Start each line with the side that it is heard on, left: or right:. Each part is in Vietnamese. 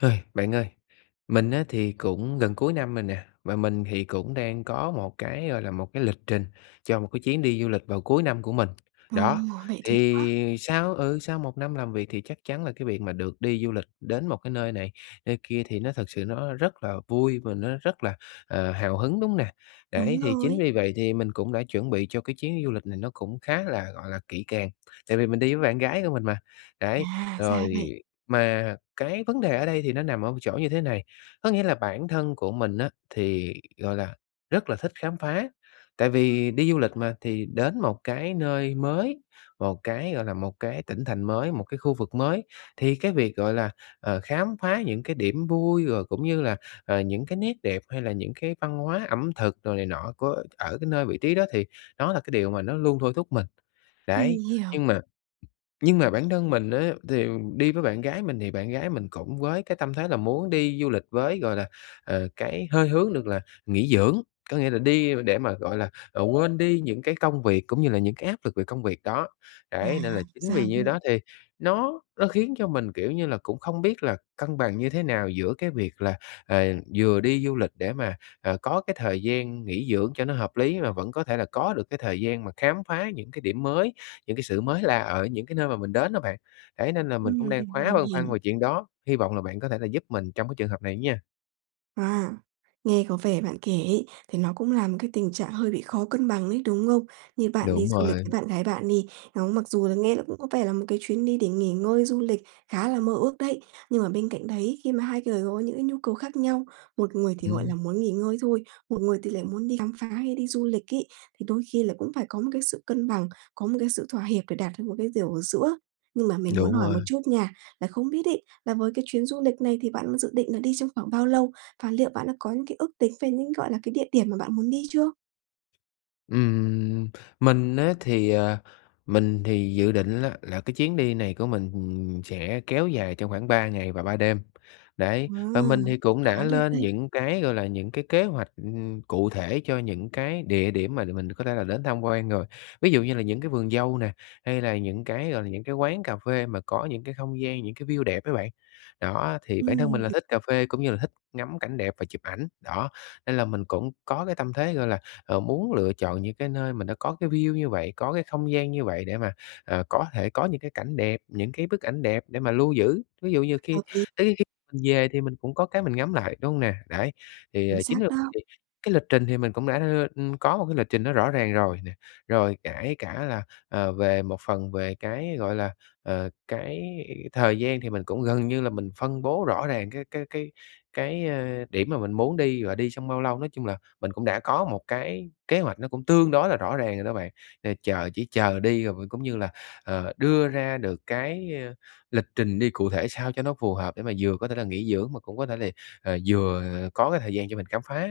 left: Ơi, bạn ơi. Mình á, thì cũng gần cuối năm rồi nè. Và mình thì cũng đang có một cái, gọi là, một cái lịch trình cho một cái chuyến đi du lịch vào cuối năm của mình.
right: Ờ!
left: Đó,
right: Vậy tuyệt quá.
left: thì sau ừ, sau một năm làm việc, thì chắc chắn là cái việc mà được đi du lịch đến một cái nơi này, nơi kia thì nó thực sự nó rất là vui và nó rất là, ờ, hào hứng, đúng hông nè? Đấy,
right: Đúng
left: thì chính
right: rồi.
left: vì vậy thì mình cũng đã chuẩn bị cho cái chuyến du lịch này nó cũng khá là, gọi là, kỹ càng. Tại vì mình đi với bạn gái của mình mà. Đấy,
right: À! Ra
left: rồi
right: vậy.
left: mà cái vấn đề ở đây thì nó nằm ở một chỗ như thế này. Có nghĩa là bản thân của mình á, thì, gọi là, rất là thích khám phá. Tại vì đi du lịch mà, thì đến một cái nơi mới, một cái, gọi là, một cái tỉnh thành mới, một cái khu vực mới, thì cái việc, gọi là, ờ, khám phá những cái điểm vui rồi cũng như là, ờ, những cái nét đẹp hay là những cái văn hóa ẩm thực rồi này nọ của ở cái nơi, vị trí đó thì đó là cái điều mà nó luôn thôi thúc mình.
right: Mình
left: Đấy,
right: hiểu.
left: nhưng mà nhưng mà bản thân mình á, thì đi với bạn gái mình thì bạn gái mình cũng với cái tâm thế là muốn đi du lịch với, gọi là, ờ, cái hơi hướng được là nghỉ dưỡng. Có nghĩa là đi để mà, gọi là, ờ, quên đi những cái công việc cũng như là những cái áp lực về công việc đó.
right: À!
left: Đấy, nên là chính
right: Ra
left: vì như đó
right: vậy.
left: thì nó nó khiến cho mình, kiểu như là, cũng không biết là cân bằng như thế nào giữa cái việc là, ờ, vừa đi du lịch để mà, ờ, có cái thời gian nghỉ dưỡng cho nó hợp lý, và vẫn có thể là có được cái thời gian mà khám phá những cái điểm mới, những cái sự mới lạ ở những cái nơi mà mình đến đó bạn. Đấy, nên là mình cũng
right: Ừm,
left: đang khá
right: mình
left: băn khoăn
right: hiểu.
left: về chuyện đó. Hy vọng là bạn có thể là giúp mình trong cái trường hợp này nha.
right: À, nghe có vẻ bạn kể ấy thì nó cũng là một cái tình trạng hơi bị khó cân bằng ấy, đúng không? Như bạn đi
left: Đúng
right: du lịch
left: rồi.
right: với bạn gái bạn đi, đó, mặc dù nghe là cũng có vẻ là một cái chuyến đi để nghỉ ngơi, du lịch khá là mơ ước đấy, nhưng mà bên cạnh đấy, khi mà hai người có những cái nhu cầu khác nhau, một người thì, gọi là,
left: Ừm.
right: muốn nghỉ ngơi thôi, một người thì lại muốn đi khám phá hay đi du lịch ấy, thì đôi khi là cũng phải có một cái sự cân bằng, có một cái sự thỏa hiệp để đạt được một cái điều ở giữa. Nhưng mà mình muốn
left: Đúng
right: hỏi
left: rồi.
right: một chút nha, là không biết ấy là với cái chuyến du lịch này thì bạn dự định là đi trong khoảng bao lâu, và liệu bạn đã có những cái ước tính về những gọi là cái địa điểm mà bạn muốn đi chưa?
left: Ừm, mình á thì, à mình thì dự định á là cái chuyến đi này của mình sẽ kéo dài trong khoảng 3 ngày và 3 đêm. Đấy, và mình
right: Wow!
left: thì
right: Cũng
left: cũng đã
right: khá được
left: lên
right: đấy.
left: những cái, gọi là, những cái kế hoạch cụ thể cho những cái địa điểm mà để mình có thể là đến tham quan rồi, ví dụ như là những cái vườn dâu nè, hay là những cái, gọi là, những cái quán cà phê mà có những cái không gian, những cái view đẹp đó bạn. Đó, thì bản thân mình
right: Ừm,
left: là
right: h
left: thích cà phê cũng như là thích ngắm cảnh đẹp và chụp ảnh, đó, nên là mình cũng có cái tâm thế, gọi là, à, muốn lựa chọn những cái nơi mình đã có cái view như vậy, có cái không gian như vậy để mà, à, có thể có những cái cảnh đẹp, những cái bức ảnh đẹp để mà lưu giữ. Ví dụ như khi
right: Hợp lý.
left: tới kh mình về thì mình cũng có cái mình ngắm lại, đúng hông nè? Đấy. Thì,
right: Chính
left: ờ, chính
right: xác
left: là
right: đó.
left: đi cái lịch trình thì mình cũng đã đưa có một cái lịch trình nó rõ ràng rồi nè. Rồi kể cả là, ờ, về một phần về cái, gọi là, ờ, cái thời gian thì mình cũng gần như là mình phân bố rõ ràng cái cái cái cái, ờ, điểm mà mình muốn đi và đi trong bao lâu, nói chung là mình cũng đã có một cái kế hoạch nó cũng tương đối là rõ ràng rồi đó bạn. Ờ, chờ chỉ chờ đi rồi vừa cũng như là, ờ, đưa ra được cái lịch trình đi cụ thể sao cho nó phù hợp để mà vừa có thể là nghỉ dưỡng mà cũng có thể là, à, vừa có cái thời gian cho mình khám phá.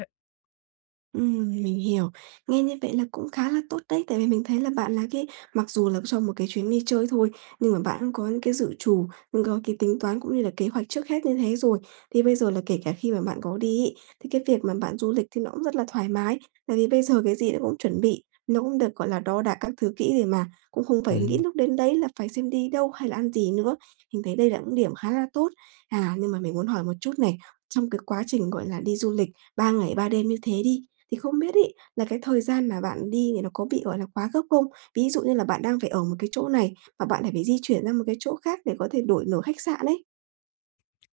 right: Ừm, mình hiểu. Nghe như vậy là cũng khá là tốt đấy. Tại vì mình thấy là bạn là cái mặc dù là cho một cái chuyến đi chơi thôi nhưng mà bạn cũng có những cái dự trù, cũng có cái tính toán cũng như là kế hoạch trước hết như thế rồi. Thì bây giờ là kể cả khi mà bạn có đi ấy, thì cái việc mà bạn du lịch thì nó cũng rất là thoải mái, tại vì bây giờ cái gì nó cũng chuẩn bị, nó cũng được, gọi là, đo đạc các thứ kỹ để mà cũng không phải nghĩ
left: Ừm.
right: lúc đến đấy là phải xem đi đâu hay là ăn gì nữa. Mình thấy đây là những điểm khá là tốt. À, nhưng mà mình muốn hỏi một chút này, trong cái quá trình, gọi là, đi du lịch 3 ngày 3 đêm như thế đi, thì không biết ấy, là cái thời gian mà bạn đi thì nó có bị, gọi là, quá gấp không? Ví dụ như là bạn đang phải ở một cái chỗ này, mà bạn lại phải phải di chuyển ra một cái chỗ khác để có thể đổi nổi khách sạn ấy?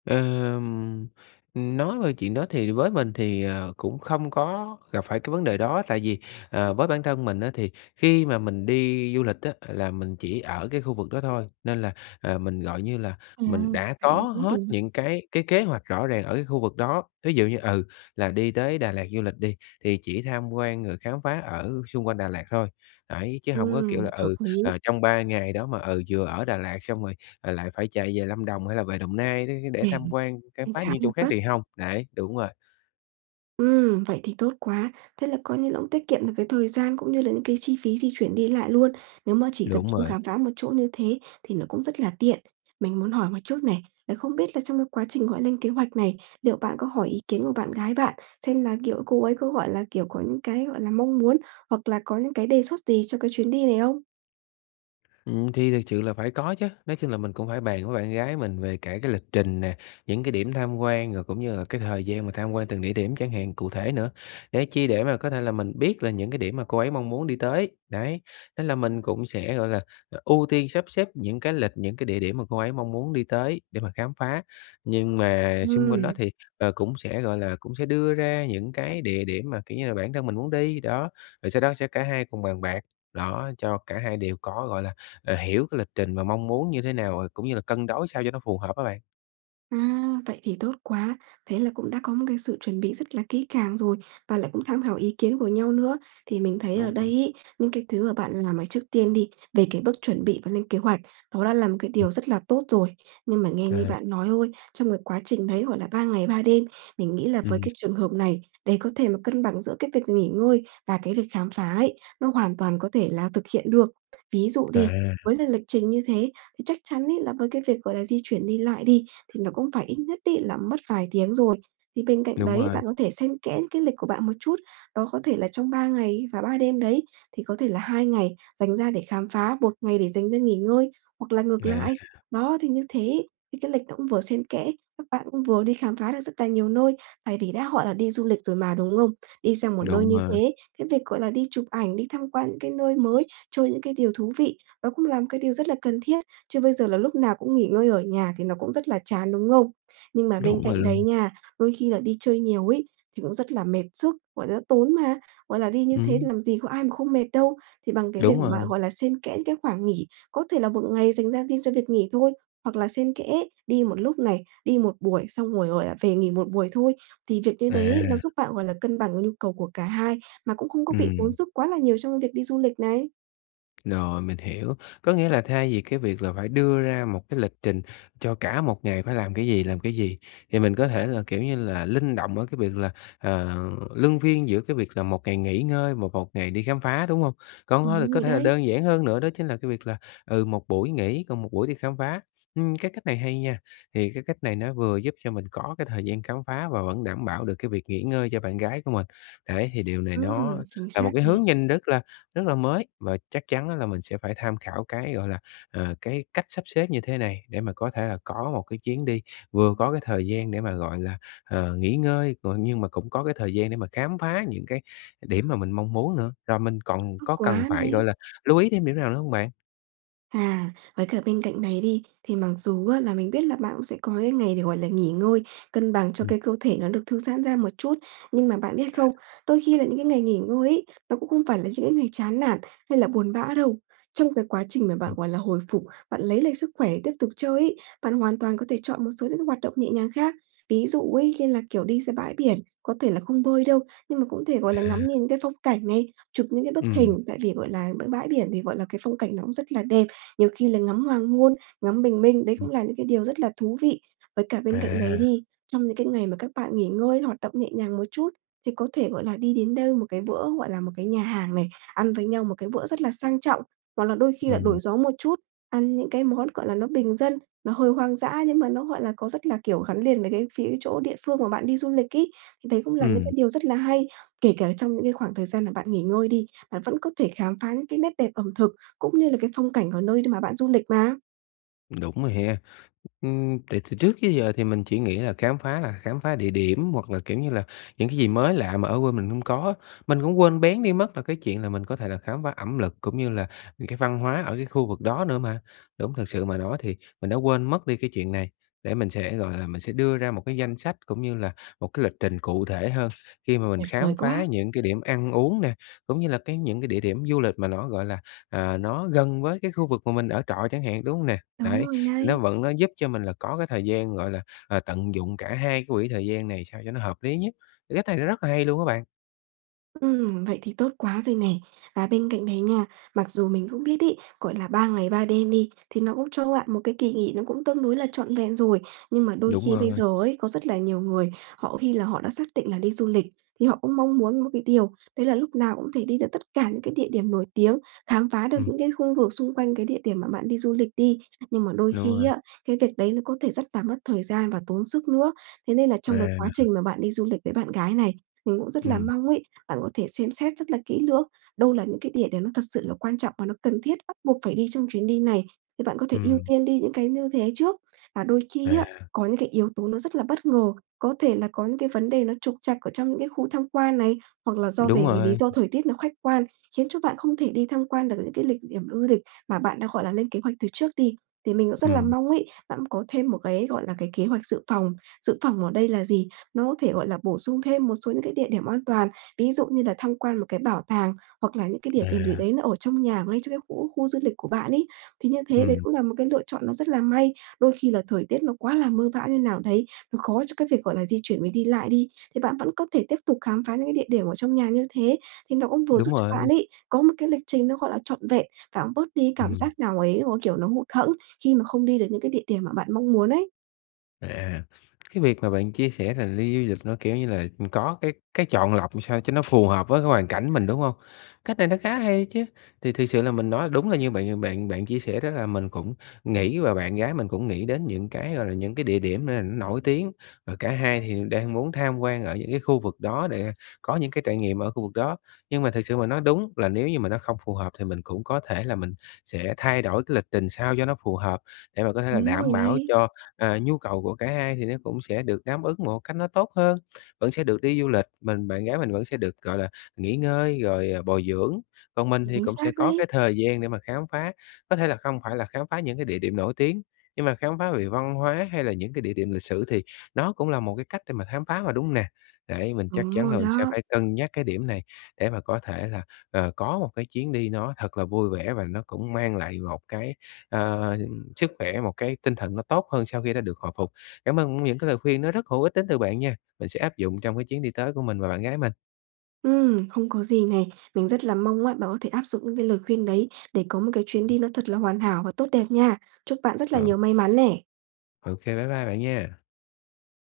left: Ờm, ừm, nói về chuyện đó thì với mình thì, ờ, cũng không có gặp phải cái vấn đề đó. Tại vì, ờ, với bản thân mình á, thì khi mà mình đi du lịch á là mình chỉ ở cái khu vực đó thôi, nên là, ờ, mình gọi như là mình
right: Ừm,
left: đã
right: vậy
left: có
right: thì tốt
left: hết
right: rồi.
left: những cái cái kế hoạch rõ ràng ở cái khu vực đó. Ví dụ như, ừ, là đi tới Đà Lạt du lịch đi, thì chỉ tham quan rồi khám phá ở xung quanh Đà Lạt thôi, đấy, chứ hông có kiểu
right: Ừm,
left: là,
right: hợp
left: ừ,
right: lý.
left: ờ, trong 3 ngày đó mà, ừ, vừa ở Đà Lạt xong rồi, ờ, lại phải chạy về Lâm Đồng hay là về Đồng Nai để để tham quan, khám
right: Cũng
left: phá
right: khá
left: những
right: là
left: chỗ khác
right: vất.
left: thì hông. Đấy, đúng rồi.
right: Ừm, vậy thì tốt quá. Thế là coi như là cũng tiết kiệm được cái thời gian cũng như là những cái chi phí di chuyển đi lại luôn. Nếu mà chỉ tập
left: Đúng
right: trung
left: rồi.
right: khám phá một chỗ như thế thì nó cũng rất là tiện. Mình muốn hỏi một chút này, là không biết là trong cái quá trình, gọi lên kế hoạch này, liệu bạn có hỏi ý kiến của bạn gái bạn xem là, kiểu, cô ấy có, gọi là, kiểu, có những cái, gọi là, mong muốn hoặc là có những cái đề xuất gì cho cái chuyến đi này không?
left: Ừm, thì thực sự là phải có chớ. Nói chung là mình cũng phải bàn với bạn gái mình về cả cái lịch trình nè, những cái điểm tham quan, rồi cũng như là cái thời gian mà tham quan từng địa điểm chẳng hạn cụ thể nữa. Để chi, để mà có thể là mình biết là những cái điểm mà cô ấy mong muốn đi tới. Đấy, nên là mình cũng sẽ, gọi là, ưu tiên sắp xếp những cái lịch những cái địa điểm mà cô ấy mong muốn đi tới để mà khám phá. Nhưng mà xung quanh đó
right: Ừm.
left: thì, ờ, cũng sẽ, gọi là, cũng sẽ đưa ra những cái địa điểm mà, kiểu như là, bản thân mình muốn đi. Đó, rồi sau đó sẽ cả hai cùng bàn bạc. Đó, cho cả hai đều có, gọi là, ờ, hiểu cái lịch trình và mong muốn như thế nào cũng như là cân đối sao cho nó phù hợp đó bạn.
right: À, vậy thì tốt quá. Thế là cũng đã có một cái sự chuẩn bị rất là kỹ càng rồi và lại cũng tham khảo ý kiến của nhau nữa. Thì mình thấy ở
left: Đúng
right: đây
left: rồi.
right: ấy, những cái thứ mà bạn làm, ờ, trước tiên đi, về cái bước chuẩn bị và lên kế hoạch, nó đã là một cái điều rất là tốt rồi. Nhưng mà nghe như
left: À!
right: bạn nói thôi, trong cái quá trình đấy, gọi là, 3 ngày 3 đêm, mình nghĩ là với
left: Ừm.
right: cái trường hợp này, để có thể mà cân bằng giữa cái việc nghỉ ngơi và cái lịch khám phá ấy, nó hoàn toàn có thể là thực hiện được. Ví dụ đi,
left: À!
right: với là lịch trình như thế thì chắc chắn ấy, là mấy cái việc, gọi là, di chuyển đi lại đi, thì nó cũng phải ít nhất ấy là mất vài tiếng rồi. Thì bên cạnh
left: Đúng
right: đấy,
left: rồi.
right: bạn có thể xen kẽ cái lịch của bạn một chút. Đó có thể là trong 3 ngày và 3 đêm đấy, thì có thể là 2 ngày dành ra để khám phá, 1 ngày để dành ra nghỉ ngơi hoặc là ngược
left: À!
right: lại. Đó, thì như thế, thì cái lịch nó cũng vừa xen kẽ, các bạn cũng vừa đi khám phá được rất là nhiều nơi. Tại vì đã gọi là đi du lịch rồi mà, đúng không? Đi sang một nơi
left: Đúng
right: như
left: rồi.
right: thế, cái việc, gọi là, đi chụp ảnh, đi tham quan những cái nơi mới, chơi những cái điều thú vị, nó cũng làm cái điều rất là cần thiết. Chứ bây giờ là lúc nào cũng nghỉ ngơi ở nhà thì nó cũng rất là chán, đúng không? Nhưng mà bên
left: Đúng rồi
right: cạnh đấy
left: luôn.
right: nha, đôi khi là đi chơi nhiều ấy, thì cũng rất là mệt sức, gọi là, tốn mà, gọi là, đi như thế thì
left: Ừm.
right: làm gì có ai mà không mệt đâu. Thì bằng cái việc
left: Đúng
right: mà
left: rồi.
right: gọi là, xen kẽ những cái khoảng nghỉ, có thể là 1 ngày dành ra đi cho việc nghỉ thôi, hoặc là xen kẽ đi một lúc này, đi 1 buổi xong rồi, gọi là, về nghỉ 1 buổi thôi. Thì việc như đấy nó
left: À!
right: giúp bạn, gọi là, cân bằng với nhu cầu của cả hai mà cũng không có bị tốn
left: Ừm.
right: sức quá là nhiều trong cái việc đi du lịch này.
left: Rồi mình hiểu, có nghĩa là thay vì cái việc là phải đưa ra một cái lịch trình cho cả một ngày phải làm cái gì, làm cái gì, thì mình có thể là, kiểu như là, linh động ở cái việc là, ờ, luân phiên giữa cái việc là 1 ngày nghỉ ngơi và 1 ngày đi khám phá, đúng hông? Còn hông hôi là
right: Đúng
left: có
right: rồi
left: thể là
right: đấy.
left: đơn giản hơn nữa đó chính là cái việc là, ừ, 1 buổi nghỉ còn 1 buổi đi khám phá. Ưm, cái cách này hay nha, thì cái cách này nó vừa giúp cho mình có cái thời gian khám phá và vẫn đảm bảo được cái việc nghỉ ngơi cho bạn gái của mình. Đấy thì điều này nó
right: Ừm, chính
left: là một
right: xác
left: cái
right: này.
left: hướng nhanh rất là rất là mới và chắc chắn á là mình sẽ phải tham khảo cái, gọi là, à, cái cách sắp xếp như thế này để mà có thể là có một cái chuyến đi, vừa có cái thời gian để mà, gọi là, ờ, nghỉ ngơi, g nhưng mà cũng có cái thời gian để mà khám phá những cái điểm mà mình mong muốn nữa, rồi mình còn
right: Tốt
left: có cần
right: quá
left: phải, gọi
right: này!
left: là, lưu ý thêm điểm nào nữa hông bạn?
right: À, với cả bên cạnh này đi, thì mặc dù á là mình biết là bạn cũng sẽ có cái ngày để, gọi là, nghỉ ngơi, cân bằng cho
left: Ừm.
right: cái cơ thể nó được thư giãn ra một chút. Nhưng mà bạn biết
left: À.
right: không, đôi khi là những cái ngày nghỉ ngơi ấy, nó cũng không phải là những cái ngày chán nản hay là buồn bã đâu. Trong cái quá trình mà
left: Ừm.
right: bạn, gọi là, hồi phục, bạn lấy lại sức khỏe tiếp tục chơi ấy, bạn hoàn toàn có thể chọn một số những cái hoạt động nhẹ nhàng khác. Ví dụ ấy như là, kiểu, đi ra bãi biển, có thể là không bơi đâu, nhưng mà cũng thể, gọi là, ngắm
left: À.
right: nhìn cái phong cảnh này, chụp những cái bức
left: Ừm.
right: hình, tại vì, gọi là, b bãi biển thì, gọi là, cái phong cảnh nó cũng rất là đẹp, nhiều khi là ngắm hoàng hôn, ngắm bình minh, đấy cũng
left: Ừm.
right: là những cái điều rất là thú vị. Với cả bên cạnh đấy
left: À.
right: đi, trong những cái ngày mà các bạn nghỉ ngơi, hoạt động nhẹ nhàng một chút thì có thể, gọi là, đi đến đâu một cái bữa, gọi là, một cái nhà hàng này, ăn với nhau một cái bữa rất là sang trọng, hoặc là đôi khi là đổi
left: Ừm.
right: gió một chút, ăn những cái món, gọi là, nó bình dân, nó hơi hoang dã nhưng mà nó, gọi là, có rất là, kiểu, gắn liền với cái phía chỗ địa phương mà bạn đi du lịch ấy, thì đấy cũng là những cái
left: Ừm.
right: điều rất là hay. Kể cả trong những cái khoảng thời gian là bạn nghỉ ngơi đi, bạn vẫn có thể khám phá những cái nét đẹp ẩm thực cũng như là cái phong cảnh của nơi đ mà bạn du lịch mà.
left: Ừm, đúng rồi ha, ưm, tại từ trước tới giờ thì mình chỉ nghĩ là khám phá là khám phá địa điểm hoặc là, kiểu như là, những cái gì mới lạ mà ở quê mình hông có, mình cũng quên béng đi mất là cái chuyện là mình có thể là khám phá ẩm lực, cũng như là những cái văn hóa ở cái khu vực đó nữa mà. Đúng thật sự mà nói thì mình đã quên mất đi cái chuyện này, để mình sẽ, gọi là, mình sẽ đưa ra một cái danh sách cũng như là một cái lịch trình cụ thể hơn, khi mà mình
right: Tuyệt vời
left: khám phá
right: quá.
left: những cái điểm ăn uống nè, cũng như là cái những cái địa điểm du lịch mà nó, gọi là, à, nó gần với cái khu vực mà mình ở trọ chẳng hạn, đúng hông nè?
right: Đúng
left: Đấy,
right: rồi
left: thì nó
right: đấy!
left: vẫn nó giúp cho mình là có cái thời gian, gọi là, ờ, tận dụng cả hai cái quỹ thời gian này sao cho nó hợp lý nhất, cách này nó rất là hay luôn á bạn.
right: Ưm, vậy thì tốt quá rồi nè. Và bên cạnh đấy nha, mặc dù mình cũng biết ấy, gọi là 3 ngày 3 đêm đi thì nó cũng cho bạn một cái kỳ nghỉ nó cũng tương đối là trọn vẹn rồi. Nhưng mà đôi
left: Đúng
right: khi bây
left: rồi.
right: giờ ấy, có rất là nhiều người họ khi là họ đã xác định là đi du lịch, thì họ cũng mong muốn một cái điều đấy là lúc nào cũng có thể đi được tất cả những cái địa điểm nổi tiếng, khám phá được
left: Ừm.
right: những cái khu vực xung quanh cái địa điểm mà bạn đi du lịch đi, nhưng mà đôi
left: Đúng
right: khi
left: rồi.
right: á, cái việc đấy nó có thể rất là mất thời gian và tốn sức nữa. Thế nên là trong cái quá
left: À.
right: trình mà bạn đi du lịch với bạn gái này, mình cũng rất là
left: Ừm.
right: mong ấy, bạn có thể xem xét rất là kỹ lưỡng, đâu là những cái địa điểm nó thật sự là quan trọng và nó cần thiết, bắt buộc phải đi trong chuyến đi này, thì bạn có thể ưu
left: Ừm.
right: tiên đi những cái như thế trước. Và đôi khi á,
left: À.
right: có những cái yếu tố nó rất là bất ngờ, có thể là có những cái vấn đề nó trục trặc ở trong những cái khu tham quan này, hoặc là do về
left: Đúng
right: cái lý
left: rồi.
right: do thời tiết nó khách quan, khiến cho bạn không thể đi tham quan được những cái lịch địa điểm du lịch mà bạn đã, gọi là, lên kế hoạch từ trước đi, thì mình cũng rất là
left: Ừm.
right: mong ấy, bạn có thêm một cái, gọi là, cái kế hoạch dự phòng. Dự phòng ở đây là gì? Nó có thể, gọi là, bổ sung thêm một số những cái địa điểm an toàn. Ví dụ như là tham quan một cái bảo tàng, hoặc là những cái địa điểm gì
left: À.
right: đấy nó ở trong nhà mà ngay trong cái khu khu du lịch của bạn ấy. Thì như thế đấy
left: Ừm.
right: cũng là một cái lựa chọn nó rất là may, đôi khi là thời tiết nó quá là mưa bão như nào đấy, nó khó cho cái việc, gọi là, di chuyển với đi lại đi, thì bạn vẫn có thể tiếp tục khám phá những cái địa điểm ở trong nhà như thế, thì nó cũng vừa giúp
left: Đúng
right: cho bạn
left: rồi.
right: ấy có một cái lịch trình nó, gọi là, trọn vẹn và cũng bớt đi cái cảm
left: Ừm.
right: giác nào ấy, mà cái kiểu nó hụt hẫng khi mà không đi được những cái địa điểm mà bạn mong muốn ấy.
left: À, cái việc mà bạn chia sẻ là đi du lịch nó kiểu như là, ừm, có cái cái chọn lọc làm sao cho nó phù hợp với cái hoàn cảnh mình, đúng hông? Cách này nó khá hay chứ. Thì thực sự là mình nói đúng là như bạn bạn bạn chia sẻ đó, là mình cũng nghĩ và bạn gái mình cũng nghĩ đến những cái, gọi là, những cái địa điểm n nổi tiếng, và cả hai thì đang muốn tham quan ở những cái khu vực đó để có những cái trải nghiệm ở khu vực đó. Nhưng mà thực sự mà nói, đúng là nếu như mà nó không phù hợp thì mình cũng có thể là mình sẽ thay đổi cái lịch trình sao cho nó phù hợp, để mà có thể là
right: Đúng rồi
left: đảm bảo
right: đấy.
left: cho, ờ, nhu cầu của cả hai thì nó cũng sẽ được đáp ứng một cách nó tốt hơn. Vẫn sẽ được đi du lịch, mình bạn gái mình vẫn sẽ được, gọi là, nghỉ ngơi rồi, ờ, bồi dưỡng, còn mình thì
right: Chính
left: cũng
right: xác
left: sẽ có
right: đấy.
left: cái thời gian để mà khám phá. Có thể là không phải là khám phá những cái địa điểm nổi tiếng, nhưng mà khám phá về văn hóa hay là những cái địa điểm lịch sử thì nó cũng là một cái cách để mà khám phá mà, đúng hông nè? Đấy, mình chắc
right: Đúng
left: chắn
right: rồi
left: là mình sẽ
right: đó.
left: phải cân nhắc cái điểm này, để mà có thể là, ờ, có một cái chuyến đi nó thật là vui vẻ và nó cũng mang lại một cái, ờ, sức khỏe, một cái tinh thần nó tốt hơn sau khi đã được hồi phục. Cảm ơn những cái lời khuyên nó rất hữu ích đến từ bạn nha, mình sẽ áp dụng trong cái chuyến đi tới của mình và bạn gái mình.
right: Ừm, không có gì này. Mình rất là mong á bạn có thể áp dụng những cái lời khuyên đấy để có một cái chuyến đi nó thật là hoàn hảo và tốt đẹp nha. Chúc bạn rất là
left: Ờ.
right: nhiều may mắn nè!
left: Ô kê, bye bye bạn nha!